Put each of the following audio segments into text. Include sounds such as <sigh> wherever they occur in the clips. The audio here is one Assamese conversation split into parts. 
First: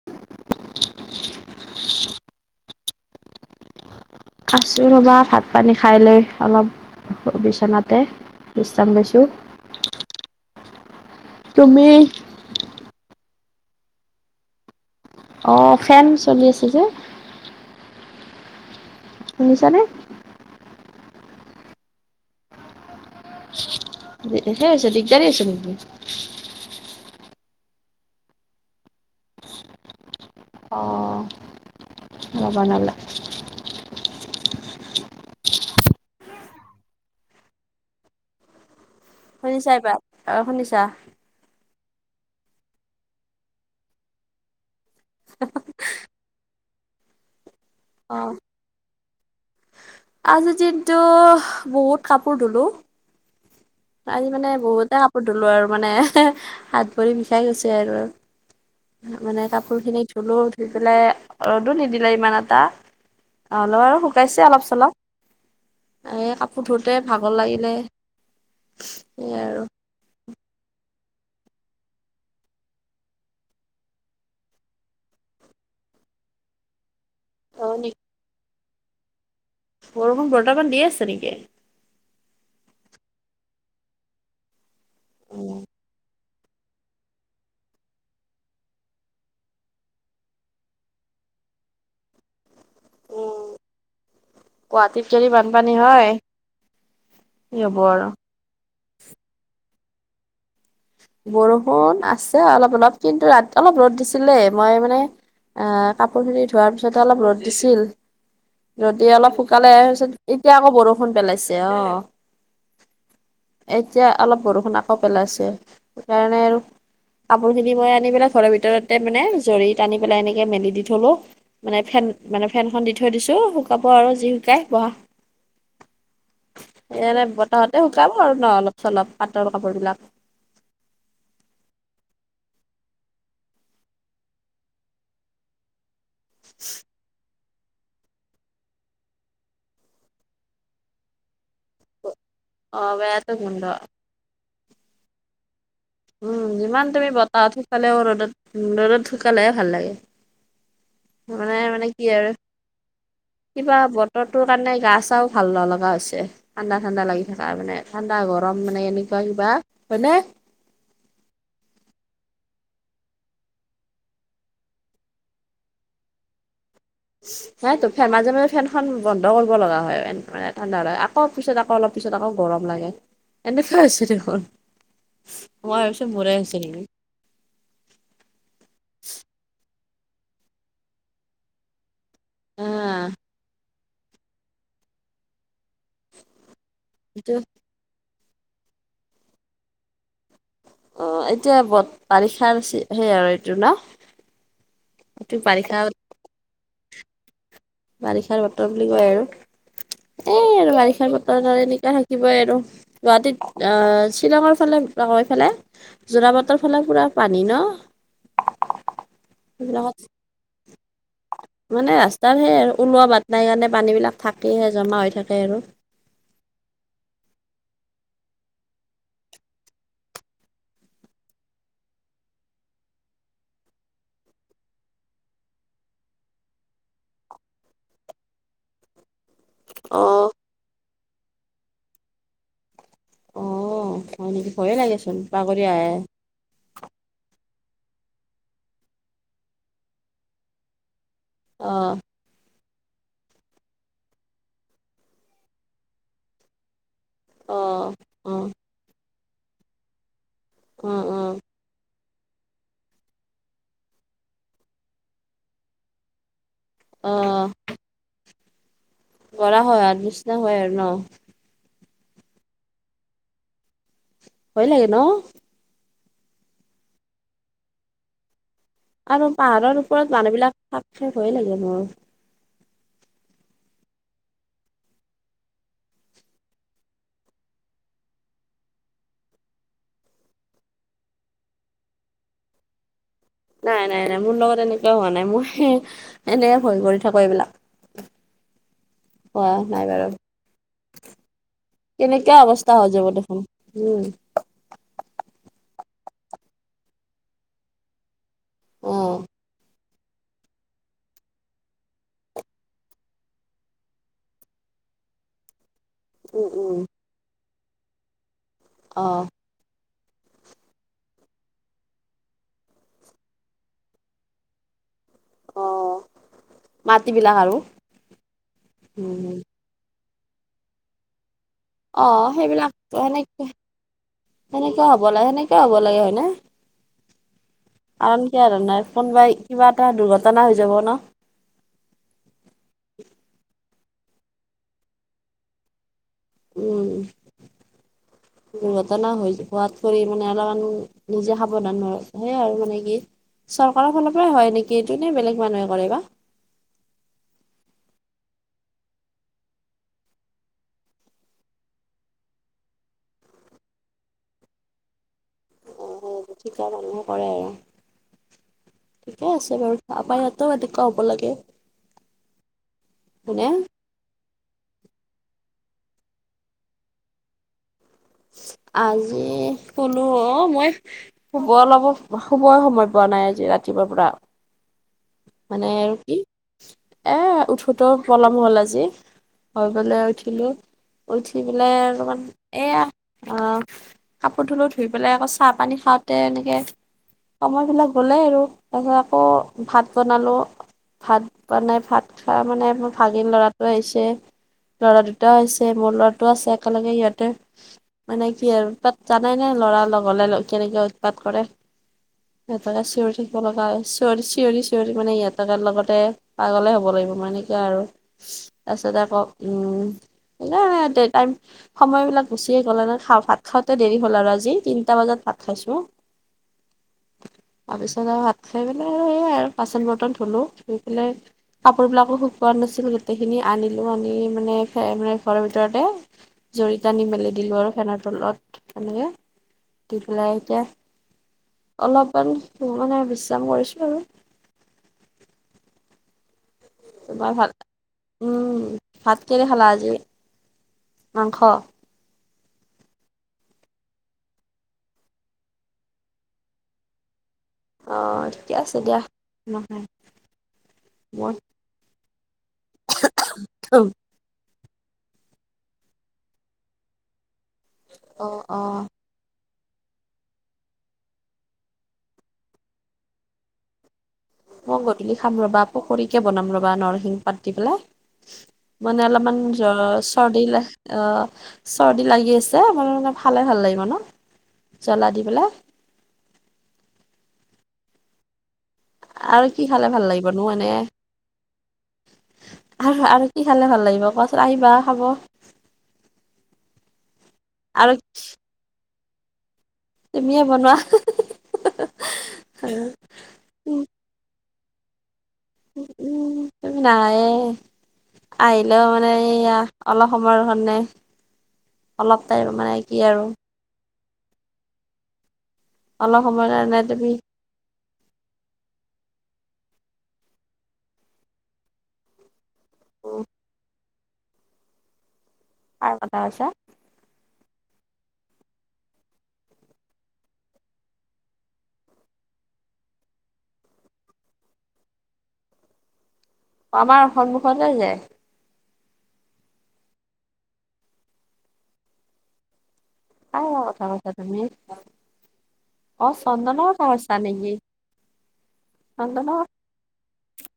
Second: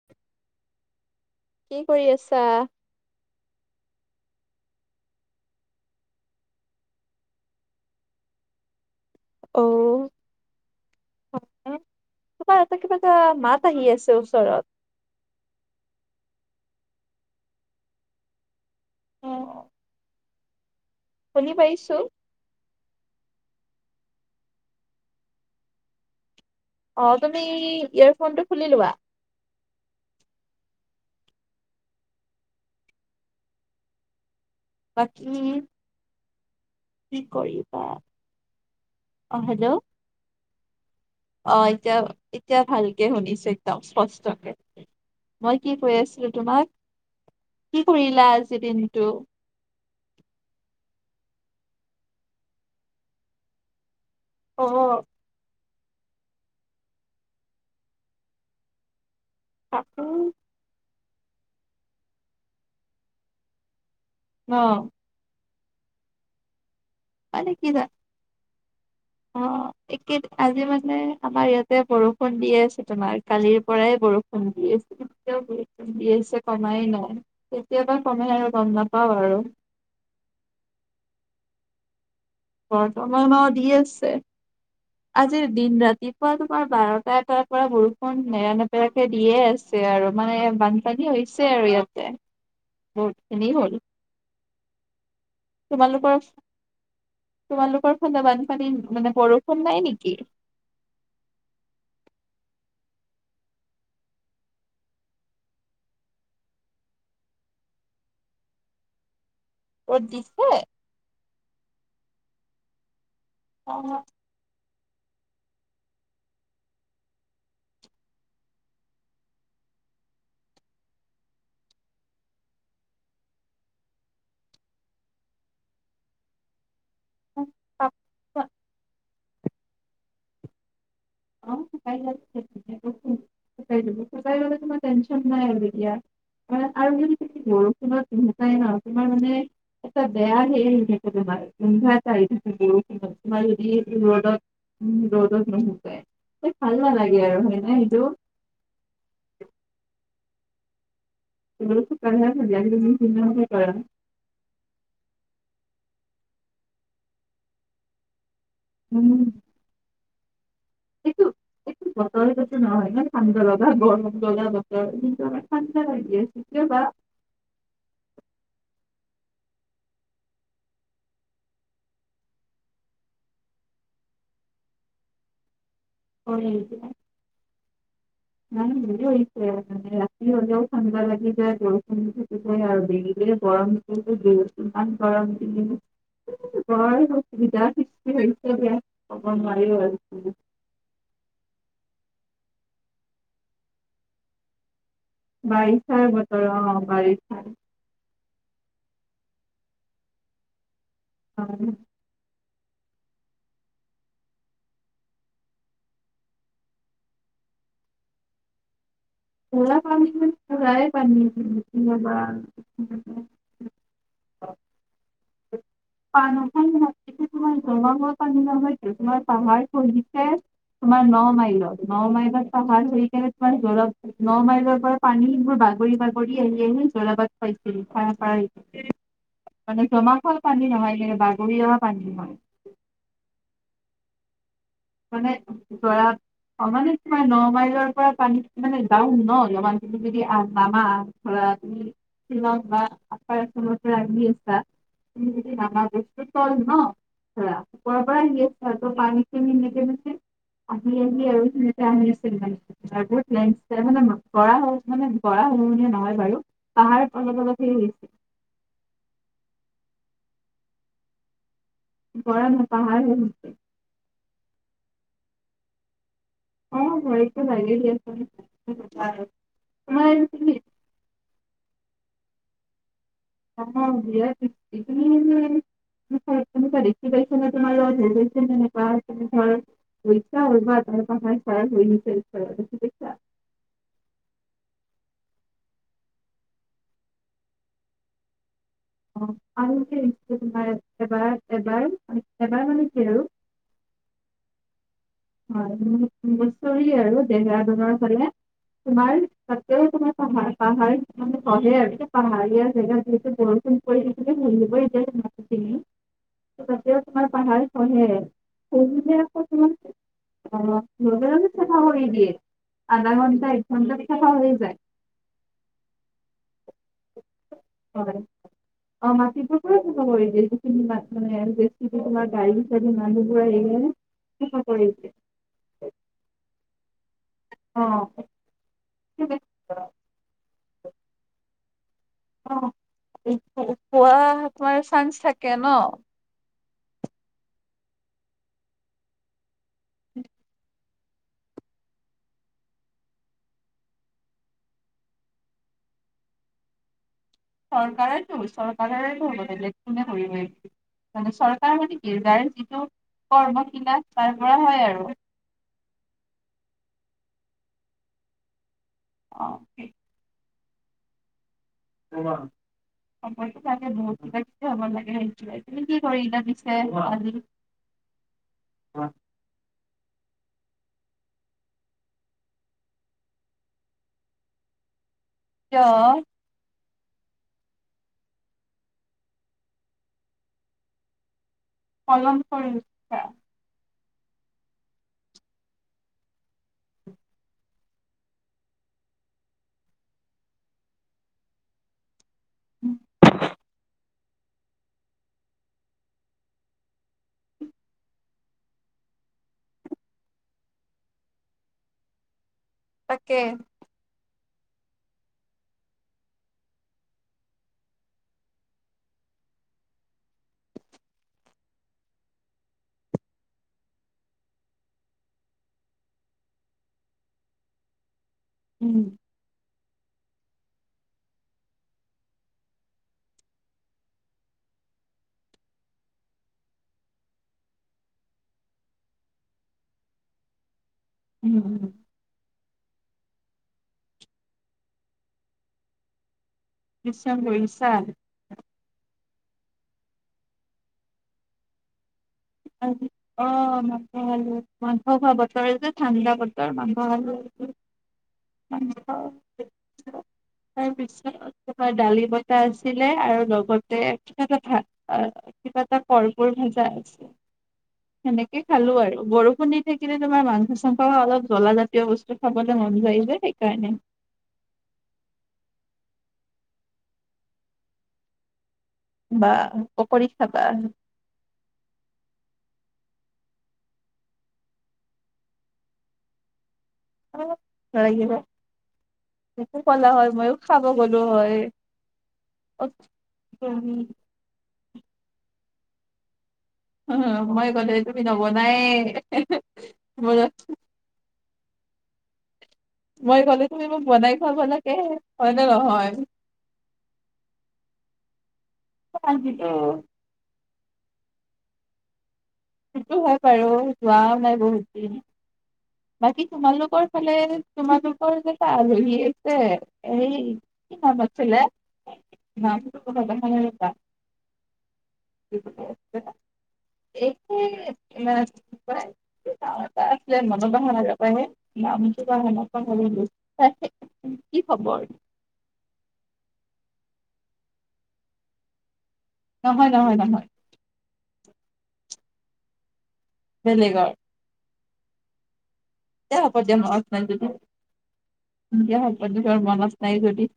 <unintelligible> কি কৰি আছা? আছোঁ ৰ'বা ভাত পানী খাই লৈ অলপ বিচনাতে বিশ্ৰাম লৈছোঁ। অ <unintelligible> তুমি কিবা এটা কিবা এটা মাত আহি আছে ওচৰত। অঁ, ফেন চলি আছে যে। অ শুনিছানে? শুনি পাইছো। <unintelligible> দিগদাৰী হৈছে নেকি? অ', তুমি ইয়েৰফোনটো খুলি লোৱা। অ'। অ' বনালা। বাকী কি কৰিছা? শুনিছা এইবাৰ? অ শুনিছা। অ এতিয়া এতিয়া ভালকে শুনিছো একদম স্পষ্টকে। মই কি কৈ আছিলো তোমাক? কি অ কৰিলা আজিৰ দিনটো? আজিৰ দিনটো বহুত কাপোৰ ধুলো। আজি মানে অ বহুতা ধুলো আৰু মানে হাত ভৰি বিষাই গৈছে আৰু মানে কাপোৰ কাপোৰ খিনি ধুলো, ধুই পেলাই ৰ'দো নিদিলে ইমান এটা। অ অ'লপ আৰু শুকাইছে অ অলপ চলপ। এ কাপোৰ ধোতে ভাগৰ মানে কি লাগিলে। জা সেয়াই অ। আৰু একেই, আজি মানে আমাৰ ইয়াতে বৰষুণ দি আছে তোমাৰ, কালিৰ পৰাই বৰষুণ দি আছে। এতিয়াও বৰষুণ দি আছে কমাই নাই। অ কেতিয়াবা নেকি কমে আৰু গম নাপাওঁ আৰু। বৰষুণ বৰ্তমান দি আছে নেকি? বৰ্তমান দি আছে। আজিৰ দিন ৰাতিত, <unintelligible> বাৰটা এটাৰ পৰা বৰষুণ নেৰানেপেৰাকে দিয়ে আছে আৰু মানে বান পানী হৈছে আৰু ইয়াতে। <unintelligible> বহুত খিনি হ'ল। গুৱাহাটীত যদি বানপানী হয় তোমালোকৰ কি হ'ব তোমালোকৰ আৰু। ফালে বানপানী মানে বৰষুণ নাই নেকি? বৰষুণ আছে অলপ অলপ কিন্তু ৰাতি অলপ ৰ'দ দিছিলে। মই মানে আহ কাপোৰ খিনি ধোৱাৰ পিছতে অলপ ৰ'দ দিছিল। যদি অলপ সোনকালে এৰ ৰ'দ সোন। দিছে এতিয়া আকৌ বৰষুণ পেলাইছে। অ। এতিয়া অলপ বৰষুণ আকৌ পেলাইছে। সেইকাৰণে আৰু কাপোৰখিনি মই আনি পেলাই ঘৰৰ ভিতৰতে মানে জৰিত আনি পেলাই এনেকে মেলি দি থলো। মানে ফেন মানে ফেনখন দি থৈ দিছো, শুকাব আৰু যি শুকাই। বহা। এৰে বতাহতে শুকাব আৰু অ ন অলপ চলপ পাটৰ কাপোৰ বিলাক। অ শুকাই যায়। <unintelligible> টেনচন নাই আৰু এতিয়া। মানে আৰু যদি বৰষুণত নোশুকাই ন, তোমাৰ মানে এটা বেয়া হেৰী সেইটো বেমাৰ তোমাৰ লিভাৰ চাই অ থাকিবি <inaudible> বেয়াটো তোমাৰ গোন্ধ যদি ৰদত - ৰদত নুশুকাই। উম, ভাল যিমান তুমি নালাগে আৰু বতাহত হয় নে শুকালেও সেইটো ৰ'দত - ৰ'দত শুকালে ভাল লাগে। মানে মানে কি আৰু কিবা ব বতৰ'টোৰ কাৰণে গা চাও ভাল নলগা হৈছে, ঠাণ্ডা - ঠাণ্ডা লাগি থাকা মানে ঠাণ্ডা গৰম মানে এনেকুৱা কিবা হয়নে? বতৰটোতো নহয় ইমান ঠাণ্ডা লগা গৰম লগা বতৰ কিন্তু আমাৰ ঠাণ্ডা লাগি আছে। সেইটোৱে বা চি, নাইতো ফে মাজে - মাজে ফেনখন বন্ধ কৰিব লগা হয় ফেন মানে ঠাণ্ডা এটা আক কৌ পিছত আকৌ অলপ পিছত আকৌ গৰম লাগে এনেকুৱা হৈছে দেখোন, মই টো মুৰাই হয় হৈছা নেকি? এতিয়া। নাই বৰিছে <inaudible> মানে ৰাতি হলেও ঠাণ্ডা লাগি যায় বৰু আৰু আহ বেঙ <inaudible> গৰমমান গৰম এইটো <unintelligible> অ এতিয়া বত বাৰিষাৰ চি সেই আৰু এইটো ন। এইটো বাৰিষা বাৰিষাৰ বতৰ অ বাৰিষাৰ। বাৰিষাৰ বতৰ বুলি কয় আৰু এ আৰু বাৰিষাৰ বতৰ আৰু পুৰা এনেকুৱা হে কিব আৰু গুৱাহাটীত আহ শ্বিলঙৰ ফালে <inaudible> ফালে যোৰা পাটৰ ফালে পুৰা পানী ন? জোৰা সেইবিলাকত পানীত মানে পুৰাই পানীচোন। মানে ৰাস্তাৰ সেই আৰু ওলোৱা বাট নাই কাৰণে পানীবিলাক থাকেইহে জমা হৈ থাকে আৰু। পানাখন <inaudible> তোমাৰ জমা হোৱা পানী নহয়তো তোমাৰ পাহাৰ পহিছে। তোমাৰ ন মাইলত, ন মাইলত পাহাৰ ধৰি কেনে তোমাৰ জৰ ন মাইলৰ পৰা পানীবোৰ বাগৰি - বাগৰি আহি আহি জ্বলাবাত খাইছিল খানাপাৰালৈকে। মানে অ'। জমাখাল পানী নহয় কে বাগৰি অহা পানী হয়। অ হয় নেকি ভয়ে লাগিছে। মানে গৰা অ মানে তা ন মাইলৰ পৰা পানী মানে ডাওন ন নামা যদি তুমি আগ যাবা পৰা তুমি অ', <unintelligible> বা আপাৰতে ৰান্ধি আছাদিন আমাৰ বস্তু তল ন পোৰা, অ'। ওপৰৰ পৰা আহি অ', আছে আকৌ পানীখিনি এনেকে এনেকে আহি অ', আহি অ', আৰু হি তে আহি আছিল গাড়ীটো আৰু বহুত <inaudible> মানে গৰাখহনীয়া নহয় বাৰু। তাৰ অলপ - অলপ সেই কৰা হয় আধ নিচিনা হয় আৰু ন। বৰা নহয় পাহাৰ হে হৈছে। ভয় লাগে ন? অ ভয়টো লাগে দিয়াচোন। আৰু তোমাৰ পাহাৰৰ ওপৰত তুমি মানুহবিলাক থাক থেক ভয়ে লাগে মোৰ। অ দিয়া <unintelligible> <unintelligible> হৈছা <unintelligible> উল বা আহ পাহ শাত হৈ দেছ নাই নাই নাই, মোৰ লগত এনেকুৱা হোৱা নাই, মই এনেকে ভয় কৰি থাকো এইবিলাক। অ হোৱা আৰু নাই বাৰু নিশ্চয় তোমাৰ এবাৰ এবাৰ তেনেকুৱা এবাৰ অৱস্থা হৈ মানে যাব খেলো। দেখোন উম। হয় হচৰি আৰু দেহেৰা বনৰ ফালে অ তোমাৰ <unintelligible> <unintelligible> পাহ পাহাৰ মানে পঢ়ে আৰু পাহাৰীয়া জেগাত যেহেতু বৰষুণ পৰি শুনিবই। তিয়াও উম উম তোমাৰ পাহাৰ খহে, অ খহি আকৌ তোমাৰ। অ লগো চফা হৈ দিয়ে আধা ঘণ্টা এক ঘণ্টাত চফা হৈ যায় <unintelligible> অ' মাট বিলাক আৰু উম উম। <unintelligible> কি তোমাৰ অ গাড়ী সেইবিলাক চি মানুহবোৰ সেনেকে আহা কৰিছে সেনেকুৱা হ'ব <inaudible> লাগে সেনেকুৱা হ'ব লাগে হয় ন? অ কাৰণ কিয় জানা কোনোবাই কিবা এটা দুৰ্ঘটনা হৈ যাব ন। অ' পোৱা তোমাৰ চান্স থাকে ন? উম দুৰ্ঘটনা হৈ হোৱাতকৈ মানে অলপমান। নিজে সাৱধান হয়, সেয়াই আৰু মানে কি। চৰকাৰৰ ফালৰ পৰাই হয় নেকি এইটো ন বেলেগ মানুহে কৰে বা? চৰকাৰো চৰকাৰতো হব তেনে কৰি <unintelligible> মানে চৰকাৰ মানে কি যাৰ যিটো কৰ্মশিলাস তাৰ পৰা হয় আৰু। অ', ঠিকা মানুহে কৰে আৰু ঠিকে অ আছে বাৰু হয়। তিৱা হব লাগে <unintelligible> অ বা হয়নে হ'ব লাগে সেইটো তুমি কি কৰিলা পিছে আজি আজি। শুলো অ' মই, শুব অলপ শুব সময় পোৱা নাই আজি ৰাতিপুৱাৰ পৰা। মানে কিয় আৰু কি এ' উঠোতে পলম হ'ল আজি। হৈ পেলাই উঠিলো, উঠি পেলাই অলমান পলম এয়া কৰিছা অহ। কাপোৰ ধুলো ধুই পেলাই আকৌ চাহ পানী খাওঁতে এনেকে। সময় বিলাক গলেই আৰু তাৰপিছত আকৌ। ভাত বনালোঁ, ভাত বনাই ভাত। তাৰ মানে মোৰ ভাগিন ল'ৰাটো আহিছে। ল'ৰা দুটাও হৈছে মোৰ ল'ৰাটো আছে একেলগে ইহঁতে। মানে কি আৰু তাত জানাই নে ল'ৰা লগলে কেনেকে উৎপাত কৰে। এটা শেৰী তাকে বল শ <unintelligible> চিঞৰি - চিঞৰি মানে ইহঁতে থকাৰ লগতে পাগলে হ'ব লাগিব সেনেকে আৰু। তাৰপিছত আকৌ উম সেয়াই। সময় বিলাক গুচিয়ে গ'ল আৰু খা ভাত খাওঁতে দেৰি হ'ল আৰু আজি তিনিটা বজাত ভাত খাইছো। তাৰপিছত আৰু ভাত খাই। পেলাই আৰু উম। সেয়াই আৰু বাচন- বৰ্তন ধলো, ধুই পেলাই। কাপোৰবিলাকো শুকোৱা নাছিল গোটেইখিনি আনিলোঁ আনি মানে মানে ঘৰৰ ভিতৰতে। জৰিতানি মেলি দিলো আৰু ফেনৰ তলত এনেকে। দি পেলাই এতিয়া উম অলপমান মানে বিশ্ৰাম কৰিছো। তোমাৰ বিশ্ৰাম ভাল, কৰিছা উম ভাত কিহে খালা আজি মাংস। অ <unintelligible> অ' মাংস খালো, মাংস খোৱা বতৰ যে ঠাণ্ডা বতৰ মাংস খালো অ', ঠিকে আছে দিয়া। নহয় তাৰ মই পিছত তোমাৰ দালি বতা আছিলে আৰু অ', লগতে কিবা এটা ভাত কিবা এটা কৰৰ্পোৰ ভাজা আছে সেনেকে অ', খালো আৰু বৰষুণেই সেই কিনে তোমাৰ মাংস চাংস বা অলপ জ্বলা জাতীয় বস্তু খাবলৈ মন যায় যে সেইকাৰণে মই গধূলি খাম ৰবা পুকৰীকে বনাম ৰবা নৰসিংহ পাত দি পেলাই মানে অলপমান বা জ্বৰ পকৰী খাবা চৰ্দিলে অ চৰ্দি লাগি আছে উম খালে ভাল লাগিব ন জ্বলা দি পেলাই <unintelligible> লাগিব আৰু কি মোকো খালে ভাল কলা হয় লাগিবনো মইয়ো এনে? খাব গলো হয় আৰু আৰু কি খালে ভাল লাগিব কোৱাচোন আহিবা খাব উম মই আৰু ক'লে তুমি নবনাই তুমিয়ে বনোৱা আৰু মই কলি তুমি মোক বনাই খোৱাব লাগে হয় নে নহয় নাই আহিলেও মানে এইয়া অলপ সময়ৰ কাৰণে অলপ টাইম মানে কি সেইটো আৰু হয় বাৰু যোৱাও নাই বহুত দিন অলপ বাকী সময় কাৰণে তোমালোকৰ তুমি ফালে তোমালোকৰ কেটা আলহী আছে সেই কি নাম আছিলে উম <unintelligible> হয় কাৰ কথা <unintelligible> কৈছা <unintelligible> হয় কি খবৰ আমাৰ সন্মুখতে যে নহয় নহয় নহয় অ সঁচা কথা বেলেগৰ তুমি অ দে হ'ব চন্দনৰ দে কথা অলপ কৈছা মান নেকি <unintelligible> দে হ'ব দে চন্দনৰ তোৰ মনত নাই যদি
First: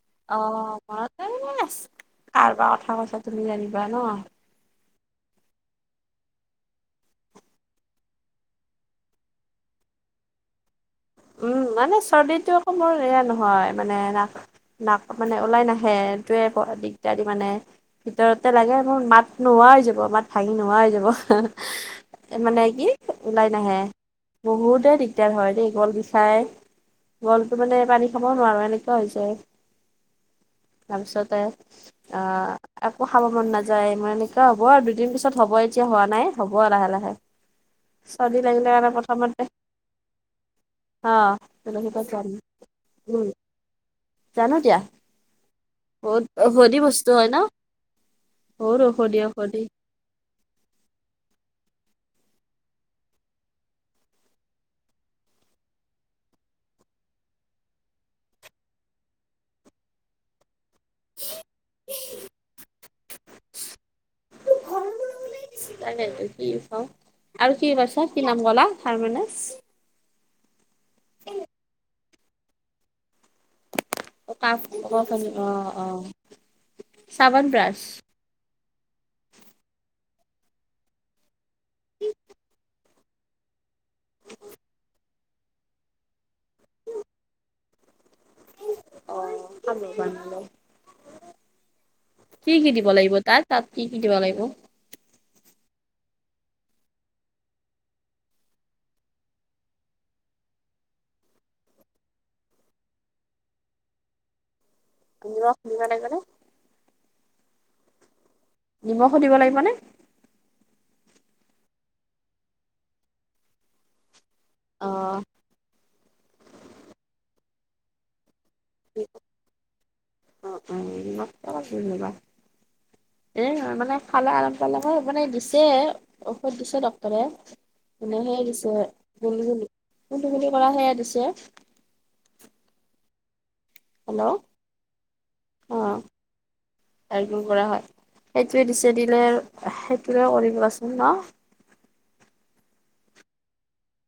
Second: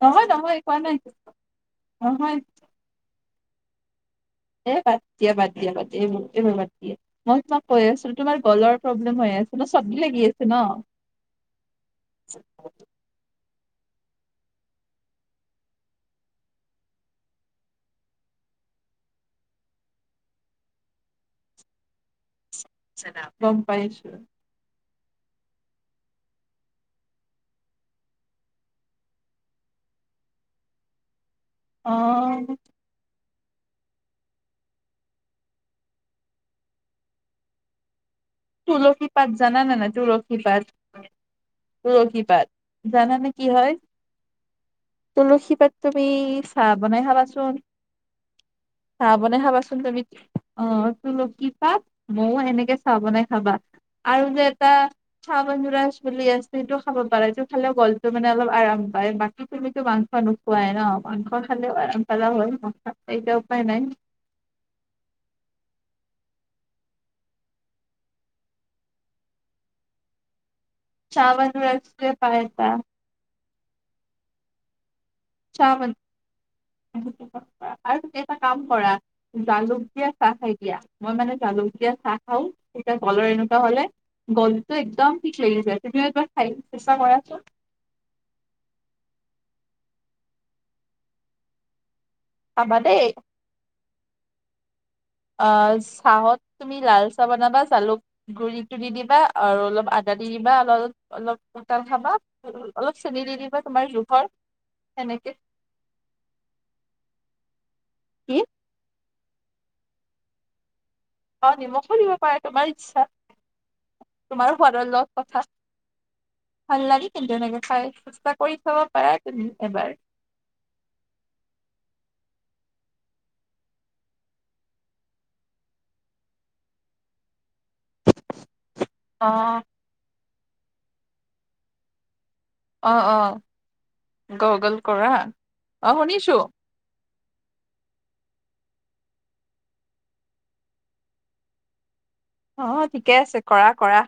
নহয় অ নহয় কোৱা নাই ঘৰতে এনে আছো নহয় কাৰ বা কথা কৈছা তুমি তুমি জানিবা ন এ বাদ দিয়া বাদ দিয়া <unintelligible> মই তোমাক কৈ আছো তোমাৰ গলৰ প্ৰব্লেম হৈ আছে ন চৰ্দি লাগি আছে ন উম মানে চৰ্দিটো আকৌ মোৰ এয়া নহয় মানে মাত টো মানে ওলাই নাহে সেই তোৱে বৰ দিগদাৰি মানে ভিতৰতে লাগে মোৰ মাত নোহোৱা হৈ যাব মাত ভাঙি নোহোৱা হৈ যাব মানে কি ওলাই গম নাহে পাইছো বহুতে দিগদাৰ হয় দেই গল খাই গলটো মানে পানী খাবও নোৱাৰো এনেকুৱা হৈ যায় তাৰপিছতে অ আহ আকো খাব মন নাযায় মোৰ এনেকুৱা হ'ব আৰু দুদিন পিছত হ'ব এতিয়া হোৱা নাই হ'ব লাহে লাহে <unintelligible> চৰ্ডি লাগে তুলসী পাত জানা নাই নাই তুলসী পাত অ তুলসী পাত জানো তুলসীপাত জানানে উম নাই কি হয় জানো দিয়া তুলসী পাত তুমি বহুত চাহ ঔষধি বনাই বস্তু হয় ন খাবাচোন বহুত চাহ ঔষধি বনাই ঔষধি খাবাচোন তুমি অ তুলসী পাত মইয়ও সেনেকে চাহ বনাই খাবা আৰু যে এটা চাহ <unintelligible> বুলি আছে সেইটোও খাব পাৰা এইটো খালে গলটো মানে অলপ আৰাম পায় বাকী তুমিতো মাংস নোখোৱা খুৱাই ন মাংস খালেও <unintelligible> হয় মা এইতিয়া উপায় নাই কি হয় ন আৰু কি কৈছা কি নাম কলা <unintelligible> <unintelligible> পাই এটা <unintelligible> <unintelligible> চাবান ব্ৰাছ এটা কাম কৰা জালুক দিয়া চাহ খাই দিয়া মই মানে জালুক দিয়া চাহ খাওঁ। তেতিয়া গলৰ এনেকুৱা হ'লে গলটো একদম ঠিক লাগি যায় তুমিও এবাৰ খাই চেষ্টা কৰাছোন কি কি খাবা দিব দেই লাগিব তাত? তাত কি কি দিব লাগিব? অ চাহত তুমি লাল চাহ বনাবা জালুক, গুড়িটো দি দিবা আৰু অলপ আদা দি দিবা অল অলপ কোতাল খাবা অলপ চেনি দি দিবা তোমাৰ জোখৰ সেনেকে নিমখ দিব লাগিব নে কি নিমখো দিব লাগিব নে? অ নিমখো দিব পাৰে তোমাৰ ইচ্ছা তোমাৰ সোৱাদৰ অ লগত কথা। ভাল লাগি কিন্তু এনেকে খাই চেস্থা কৰি চাব পাৰা তুমি এবাৰ অ অ নিমখ টো <unintelligible> এ মানে খালে আৰাম পালে হয় মানে দিছে ঔষধ দিছে ডক্টৰে মানে হে দিছে অ' <unintelligible> কৰা সেয়া দিছে অ অ হেল্ল' গুগল কৰা অ শুনিছোঁ। এইবোৰ কৰা হয় সেইটোৱে দিছে দিলে আৰু সেইটোৰে কৰিবচোন ন অ অ ঠিকে আছে কৰা কৰা।